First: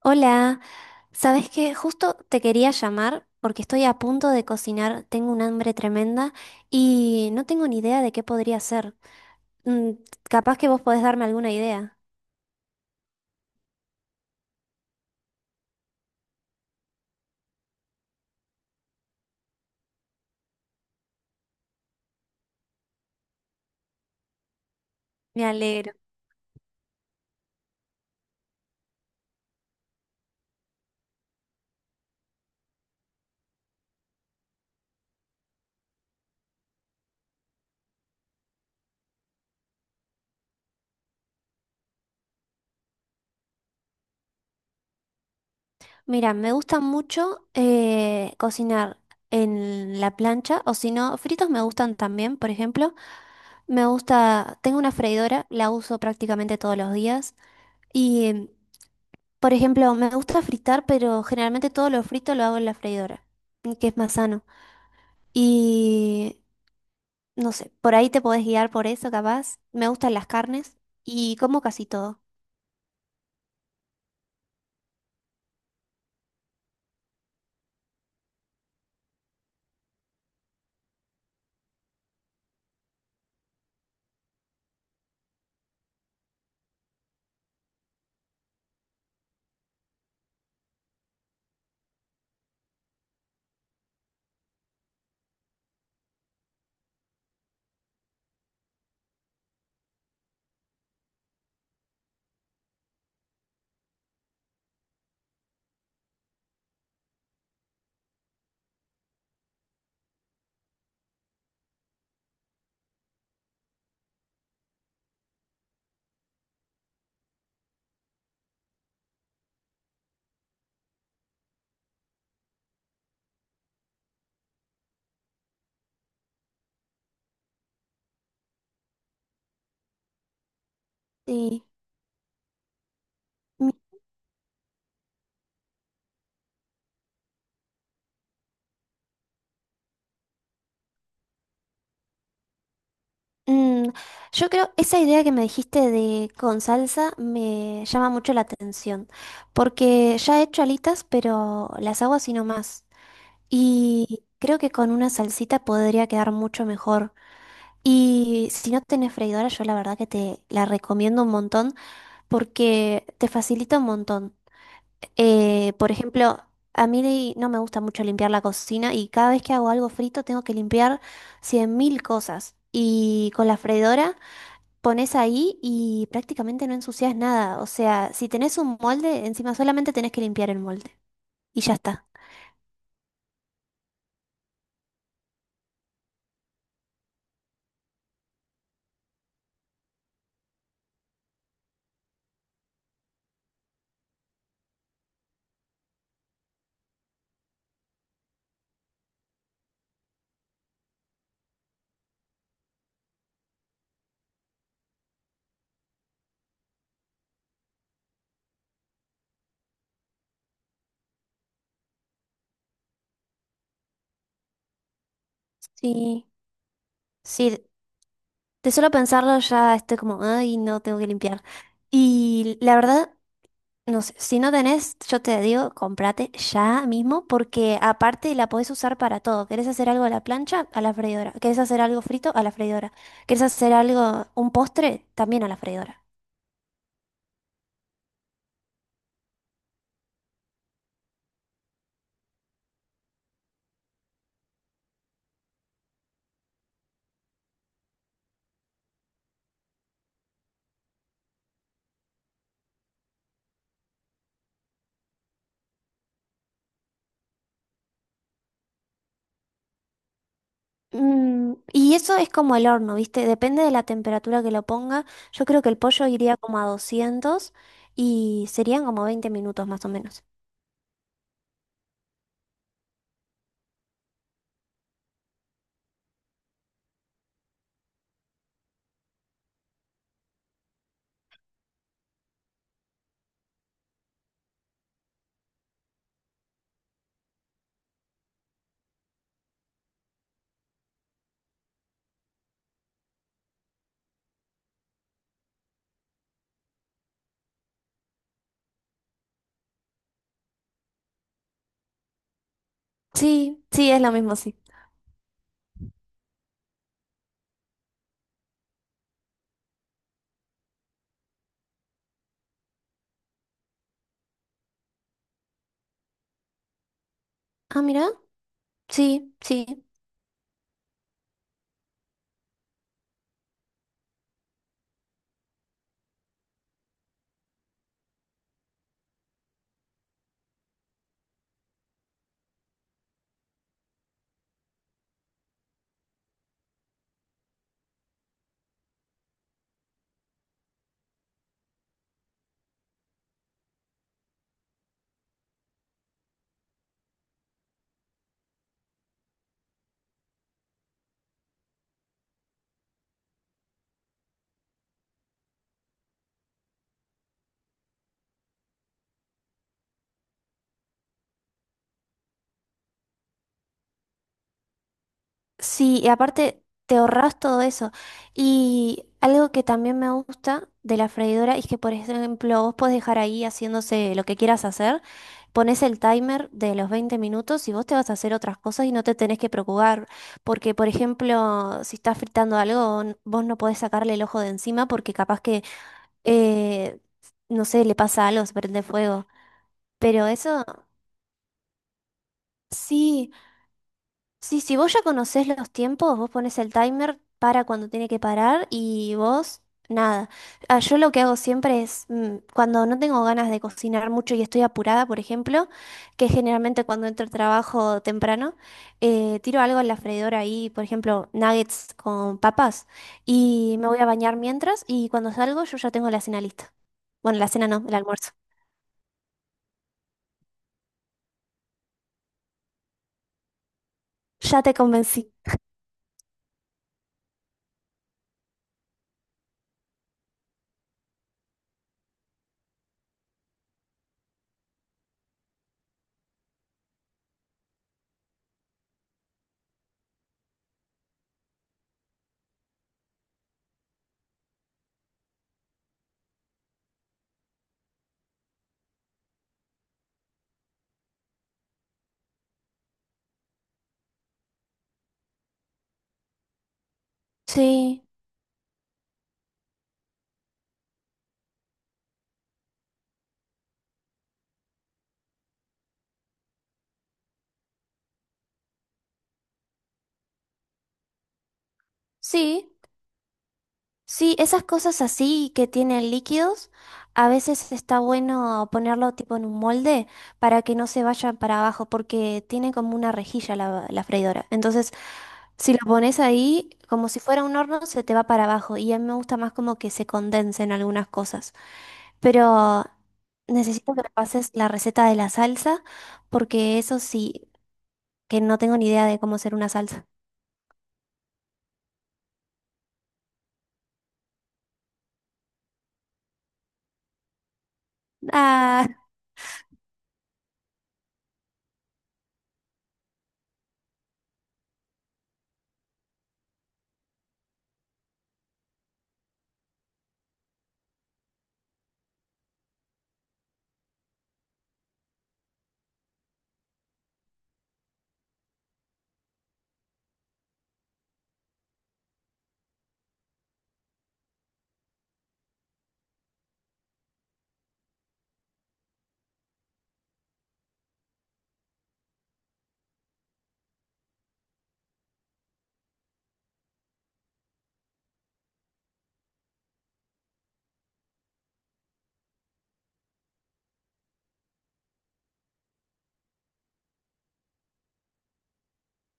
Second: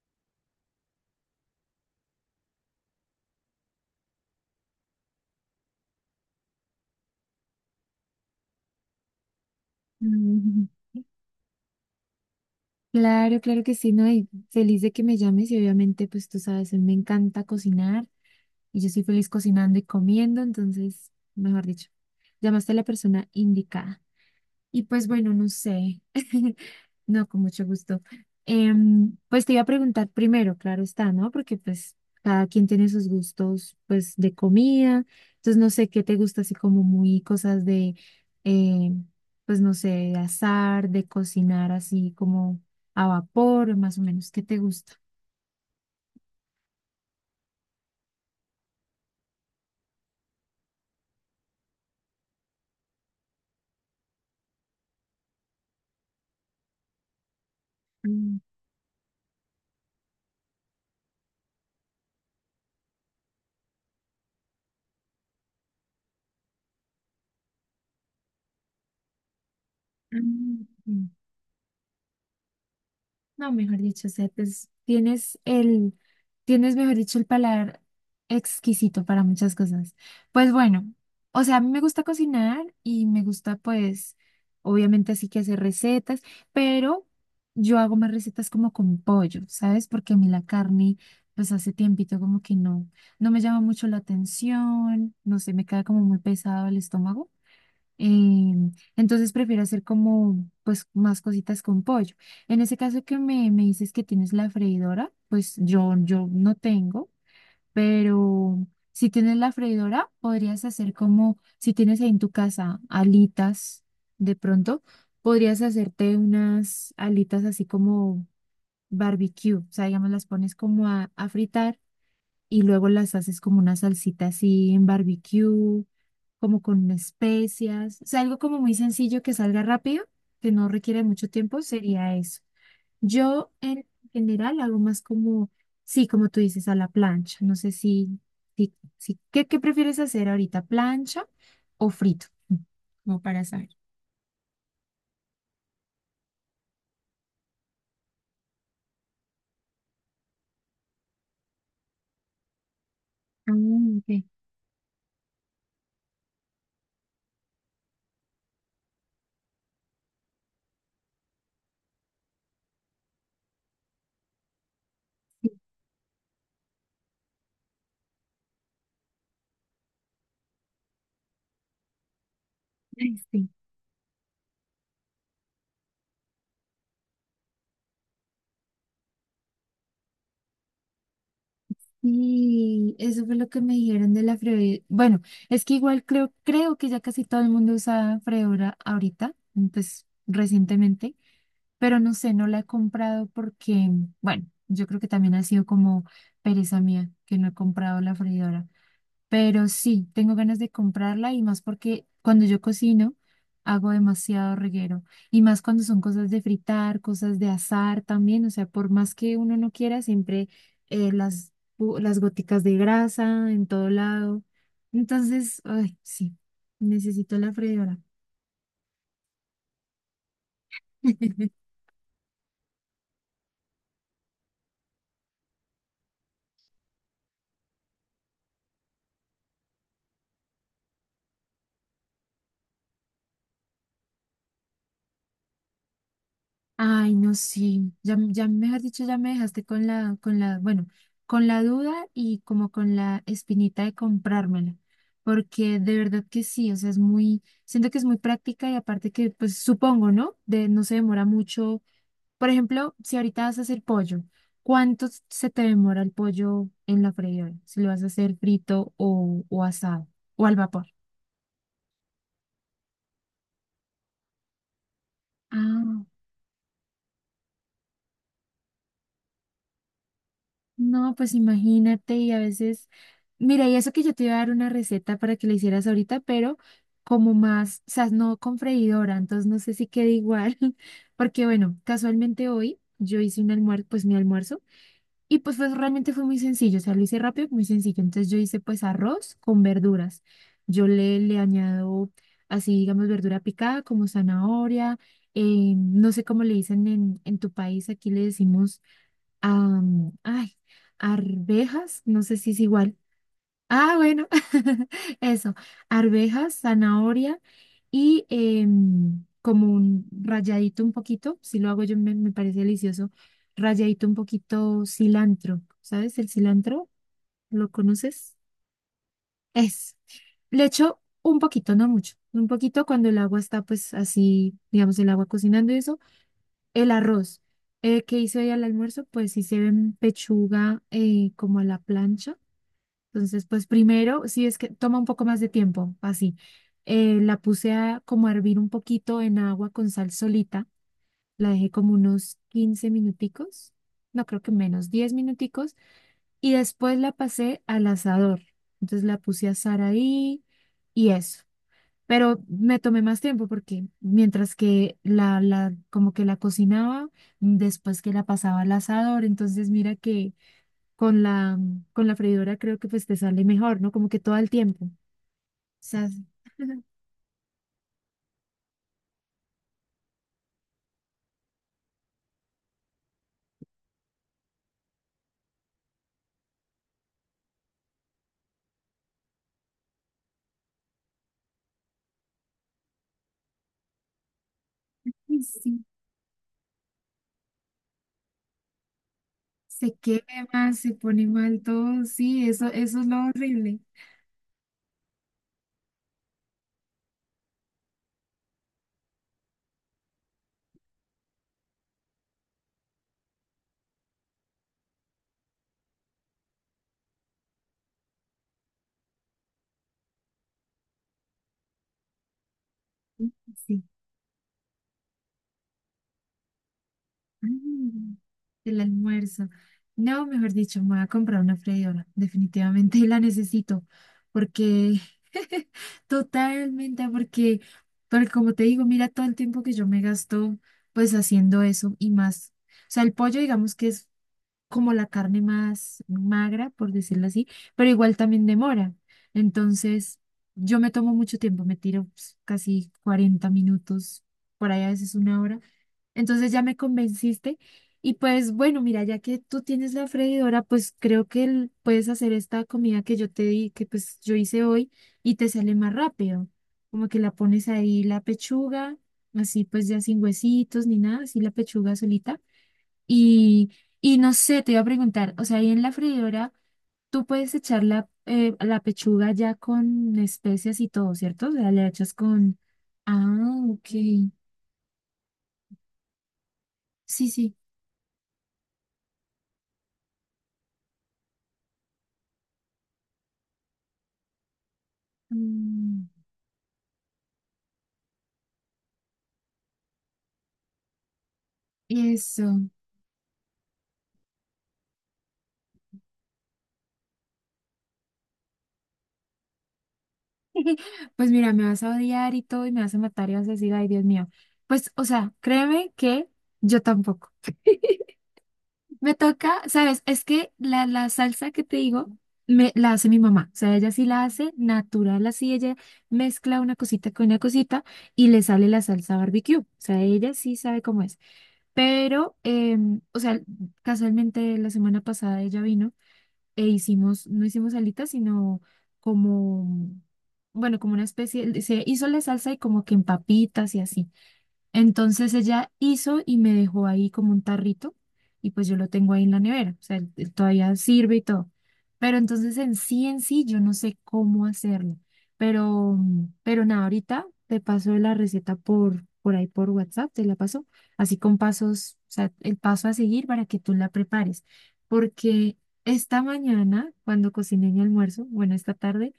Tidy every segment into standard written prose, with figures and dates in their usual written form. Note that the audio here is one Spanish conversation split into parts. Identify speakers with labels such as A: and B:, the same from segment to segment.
A: Hola, ¿sabes qué? Justo te quería llamar porque estoy a punto de cocinar, tengo un hambre tremenda y no tengo ni idea de qué podría hacer. Mm, Capaz
B: Mm,
A: que vos podés darme alguna idea.
B: Claro, claro que sí, ¿no? Y feliz de que me llames y obviamente, pues tú sabes, a mí me encanta cocinar y yo soy feliz cocinando y comiendo, entonces, mejor dicho, llamaste a la persona indicada. Y pues bueno,
A: Me
B: no
A: alegro.
B: sé. No, con mucho gusto. Pues te iba a preguntar primero, claro está, ¿no? Porque pues cada quien tiene sus gustos, pues de comida. Entonces no sé qué te gusta, así como muy cosas de, eh, pues no sé, de asar, de cocinar así como a vapor, más o menos. ¿Qué te gusta?
A: Mira, me gusta mucho cocinar en la plancha o si no, fritos me gustan también, por ejemplo. Me gusta, tengo una freidora, la uso prácticamente todos los días y,
B: Mm,
A: mm, por ejemplo, me gusta fritar, pero generalmente todo lo frito lo hago en la freidora, que es más sano. Y no sé, por ahí te podés guiar por eso, capaz. Me gustan las carnes
B: mm.
A: y como casi todo.
B: No, mejor dicho, o sea, pues, tienes, mejor dicho, el paladar exquisito para muchas cosas. Pues bueno, o sea, a mí me gusta cocinar y me gusta, pues, obviamente así que hacer recetas, pero yo hago más recetas como con pollo, ¿sabes? Porque a mí la carne, pues hace tiempito como que no, no me llama mucho la atención, no sé, me queda como muy pesado el estómago. Entonces prefiero hacer como pues más cositas con pollo. En ese caso que me dices que tienes la freidora, pues yo no tengo, pero si tienes la freidora, podrías hacer como si tienes ahí en tu casa alitas de pronto, podrías hacerte unas alitas así como barbecue, o sea, digamos, las pones como a fritar y luego las haces como una salsita así en barbecue, como con especias, o sea, algo como muy sencillo que salga rápido, que no requiere mucho tiempo,
A: Sí.
B: sería eso. Yo
A: Mm,
B: en general hago más como, sí, como tú dices, a la plancha. No sé ¿qué prefieres hacer ahorita, plancha o frito? Como para saber.
A: mm, yo creo, esa idea que me dijiste de con salsa me llama mucho la atención, porque ya he hecho alitas, pero las hago así nomás.
B: Ah, ok.
A: Y creo que con una salsita podría quedar mucho mejor. Y si no tenés freidora, yo la verdad que te la recomiendo un montón porque te facilita un montón. Por ejemplo, a mí no me gusta mucho limpiar la cocina y cada vez que hago algo frito tengo que limpiar 100.000 cosas.
B: Sí.
A: Y con la freidora pones ahí y prácticamente no ensucias nada. O sea, si tenés un molde, encima solamente tenés que limpiar el molde. Y ya está.
B: Y eso fue lo que me dijeron de la freidora. Bueno, es que igual creo que ya casi todo el mundo usa freidora ahorita, pues recientemente, pero no sé, no la he comprado porque, bueno, yo creo que también ha sido como pereza mía que no he comprado la freidora. Pero sí, tengo ganas de comprarla y más porque cuando yo cocino hago demasiado reguero y más cuando son cosas de fritar, cosas de asar también, o sea, por más que uno no quiera, siempre las, las goticas de grasa en todo lado. Entonces, ay,
A: Sí,
B: sí, necesito la
A: sí,
B: freidora.
A: de solo pensarlo ya estoy como, ay, no tengo que limpiar. Y la verdad, no sé, si no tenés, yo te digo, comprate ya mismo, porque aparte la podés usar para todo. ¿Querés hacer algo a la plancha? A la freidora. ¿Querés hacer algo frito? A la freidora. ¿Querés hacer algo, un postre? También a la freidora.
B: Ay, no, sí, ya, ya mejor dicho, ya me dejaste con la, bueno, con la duda y como con la espinita de comprármela, porque de verdad que sí, o sea, es muy, siento que es muy práctica y aparte que, pues supongo, ¿no? De no se demora mucho. Por ejemplo, si ahorita vas a hacer pollo, ¿cuánto se te demora el pollo en la freidora? Si lo vas a hacer frito o asado o al vapor.
A: Mm, y eso es como el horno, ¿viste? Depende de la temperatura que lo ponga. Yo creo que el
B: Ah.
A: pollo iría como a 200 y serían como 20 minutos más o menos.
B: No, pues imagínate y a veces, mira, y eso que yo te iba a dar una receta para que la hicieras ahorita, pero como más, o sea, no con freidora, entonces no sé si queda igual, porque bueno, casualmente hoy yo hice un almuerzo, pues mi almuerzo, y pues, realmente fue muy sencillo, o sea, lo hice rápido, muy sencillo, entonces yo hice pues arroz con verduras, yo le añado así, digamos, verdura picada como zanahoria, no sé cómo le dicen en tu país, aquí le decimos ay, arvejas, no sé si es igual.
A: Sí, sí,
B: Ah,
A: es lo
B: bueno,
A: mismo, sí.
B: eso, arvejas, zanahoria y como un rayadito un poquito, si lo hago yo me parece delicioso, rayadito un poquito cilantro, ¿sabes? El cilantro, ¿lo
A: Ah, mira,
B: conoces?
A: sí, sí.
B: Es. Le echo un poquito, no mucho, un poquito cuando el agua está pues así, digamos, el agua cocinando y eso el arroz. ¿Qué hice hoy al almuerzo? Pues hice pechuga como a la plancha. Entonces, pues primero, sí es que toma un poco más de tiempo, así. La puse a, como a hervir un poquito en agua con sal solita. La dejé como unos 15 minuticos, no creo que menos, 10 minuticos. Y después la pasé al asador. Entonces la puse a asar ahí y eso. Pero me tomé más tiempo porque mientras que como que la cocinaba, después que la pasaba al asador, entonces mira que con la, con la freidora creo que pues te sale mejor, ¿no? Como que todo el tiempo. O
A: Sí,
B: sea.
A: y aparte te ahorras todo eso. Y algo que también me gusta de la freidora es que, por ejemplo, vos podés dejar ahí haciéndose lo que quieras hacer, pones el timer de los 20 minutos y vos te vas a hacer otras cosas y no te tenés que preocupar, porque, por ejemplo, si estás fritando algo, vos no podés sacarle el ojo de encima porque capaz
B: Ay,
A: que,
B: sí,
A: eh, no sé, le pasa algo, se prende fuego.
B: se
A: Pero
B: queme
A: eso,
B: más, se pone mal todo, sí, eso es lo
A: sí.
B: horrible.
A: Sí, si vos ya conocés los tiempos, vos pones el timer para cuando tiene que parar y vos nada. Ah, yo lo que hago siempre es, cuando no tengo ganas de cocinar mucho y estoy apurada, por ejemplo, que generalmente cuando entro al trabajo temprano, tiro algo en la freidora ahí, por ejemplo, nuggets con papas
B: Sí.
A: y
B: Sí.
A: me voy a bañar mientras y cuando salgo yo ya tengo la cena lista. Bueno, la cena no, el
B: Mm.
A: almuerzo.
B: El almuerzo. No, mejor dicho, me voy a comprar una freidora. Definitivamente la necesito.
A: Ya te
B: Porque,
A: convencí.
B: totalmente, porque, porque como te digo, mira todo el tiempo que yo me gasto pues haciendo eso y más. O sea, el pollo, digamos que es como la carne más magra, por decirlo así, pero igual también demora. Entonces, yo me tomo mucho tiempo, me tiro pues, casi 40 minutos, por ahí a veces una hora, entonces ya me convenciste y pues bueno, mira, ya que tú tienes la freidora, pues creo que puedes hacer esta comida que yo te di, que pues yo hice hoy y te sale más rápido. Como que la pones
A: Sí,
B: ahí la pechuga, así pues ya sin huesitos ni nada, así la pechuga solita. Y, y no sé, te iba a preguntar, o sea, ahí en la freidora tú puedes echar la, la pechuga ya con especias y todo, ¿cierto? O sea, le echas con...
A: sí.
B: Ah, ok.
A: Sí, esas cosas así que tienen líquidos, a
B: Sí, sí.
A: veces está bueno ponerlo tipo en un molde para que no se vayan para abajo, porque tiene como una rejilla la, la freidora. Entonces, si lo
B: Mm.
A: pones ahí, como si fuera un horno, se te va para abajo. Y a mí me gusta más como que se condensen algunas cosas.
B: Eso.
A: Pero necesito que me pases la receta de la salsa, porque eso sí, que no tengo ni idea de cómo hacer una salsa.
B: Pues mira, me vas a odiar y todo y me vas a matar y vas a decir, ay, Dios mío. Pues, o sea, créeme que yo tampoco.
A: Ah,
B: Me toca, ¿sabes? Es que la salsa que te digo, me, la hace mi mamá. O sea, ella sí la hace natural, así ella mezcla una cosita con una cosita y le sale la salsa barbecue. O sea, ella sí sabe cómo es. Pero, o sea, casualmente la semana pasada ella vino. E hicimos, no hicimos alitas, sino como, bueno, como una especie, se hizo la salsa y como que en papitas y así. Entonces ella hizo y me dejó ahí como un tarrito y pues yo lo tengo ahí en la nevera, o sea, él todavía sirve y todo. Pero entonces en sí, yo no sé cómo hacerlo. Pero, pero nada, ahorita te paso la receta por ahí por WhatsApp, te la paso, así con pasos, o sea, el paso a seguir para que tú la prepares. Porque esta mañana, cuando cociné mi almuerzo, bueno, esta tarde,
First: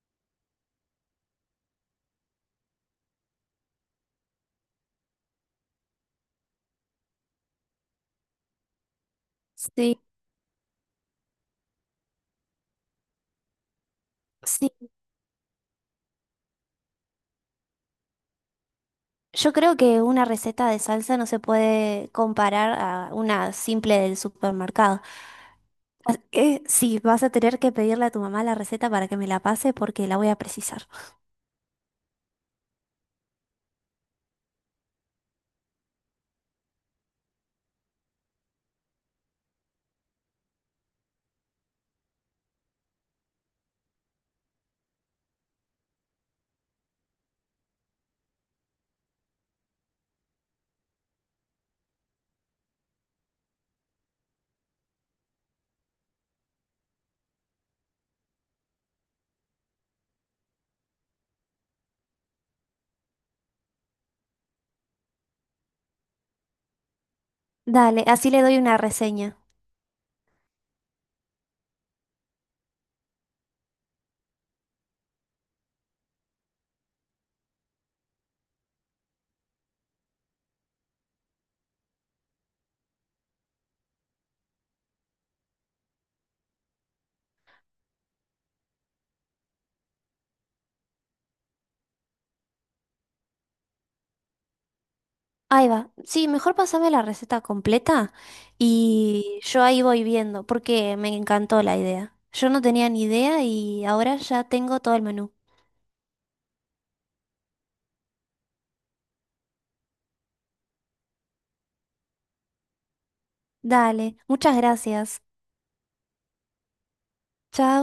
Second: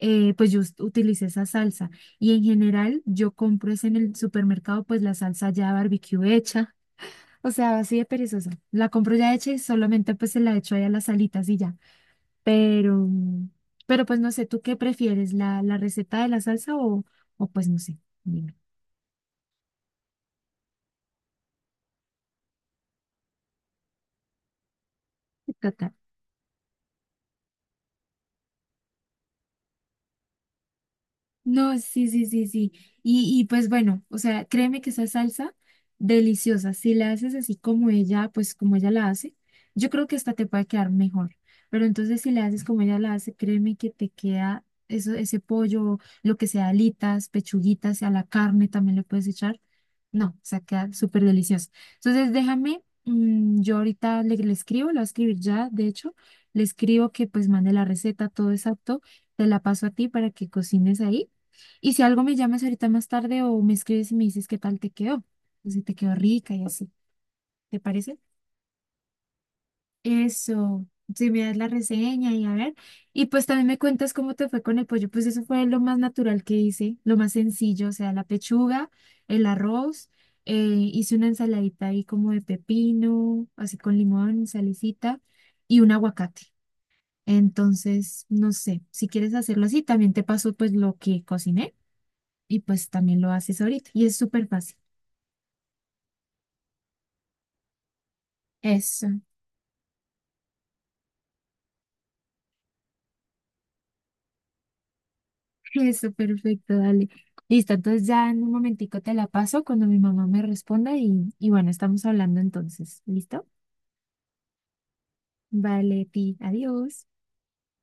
B: pues yo utilicé esa salsa. Y en general yo compro es en el supermercado pues la salsa ya barbecue hecha. O sea, así de perezosa. La compro ya hecha y
A: sí.
B: solamente pues se la echo ahí a las alitas y ya. Pero, pero pues no sé, ¿tú
A: Sí,
B: qué prefieres? ¿La receta de la salsa o pues no sé? Dime.
A: yo creo que una receta de salsa no se puede comparar a una simple del supermercado. Así que sí, vas a tener que pedirle a tu mamá la receta para que me la pase porque la voy a precisar.
B: No, sí, sí, sí, sí. Y pues bueno, o sea, créeme que esa salsa deliciosa, si la haces así como ella, pues como ella la hace, yo creo que esta te puede quedar mejor. Pero entonces si la haces como ella la hace, créeme que te queda eso, ese pollo, lo que sea, alitas, pechuguitas, a la carne también le puedes echar. No, o sea, queda súper deliciosa. Entonces déjame, yo ahorita le escribo, la voy a escribir ya, de hecho, le escribo que pues mande la receta, todo exacto, te la paso a ti para que cocines ahí. Y si algo me llamas ahorita más tarde o me escribes y me dices qué tal te quedó, o si te quedó rica y así, ¿te
A: Dale,
B: parece?
A: así le doy una reseña.
B: Eso, si me das la reseña y a ver. Y pues también me cuentas cómo te fue con el pollo, pues eso fue lo más natural que hice, lo más sencillo, o sea, la pechuga, el arroz, eh, hice una ensaladita ahí como de pepino, así con limón, salicita y un aguacate. Entonces, no sé, si quieres hacerlo así, también te paso pues lo que cociné y pues también lo haces ahorita. Y es súper fácil.
A: Ahí va. Sí, mejor pasame la receta completa
B: Eso,
A: y yo ahí voy viendo porque me encantó la idea. Yo no tenía ni idea y ahora ya tengo todo el menú.
B: eso, perfecto, dale. Listo, entonces ya en un momentico te la paso cuando mi mamá me responda y bueno, estamos hablando entonces. ¿Listo?
A: Dale, muchas gracias.
B: Vale, ti, adiós.
A: Chao.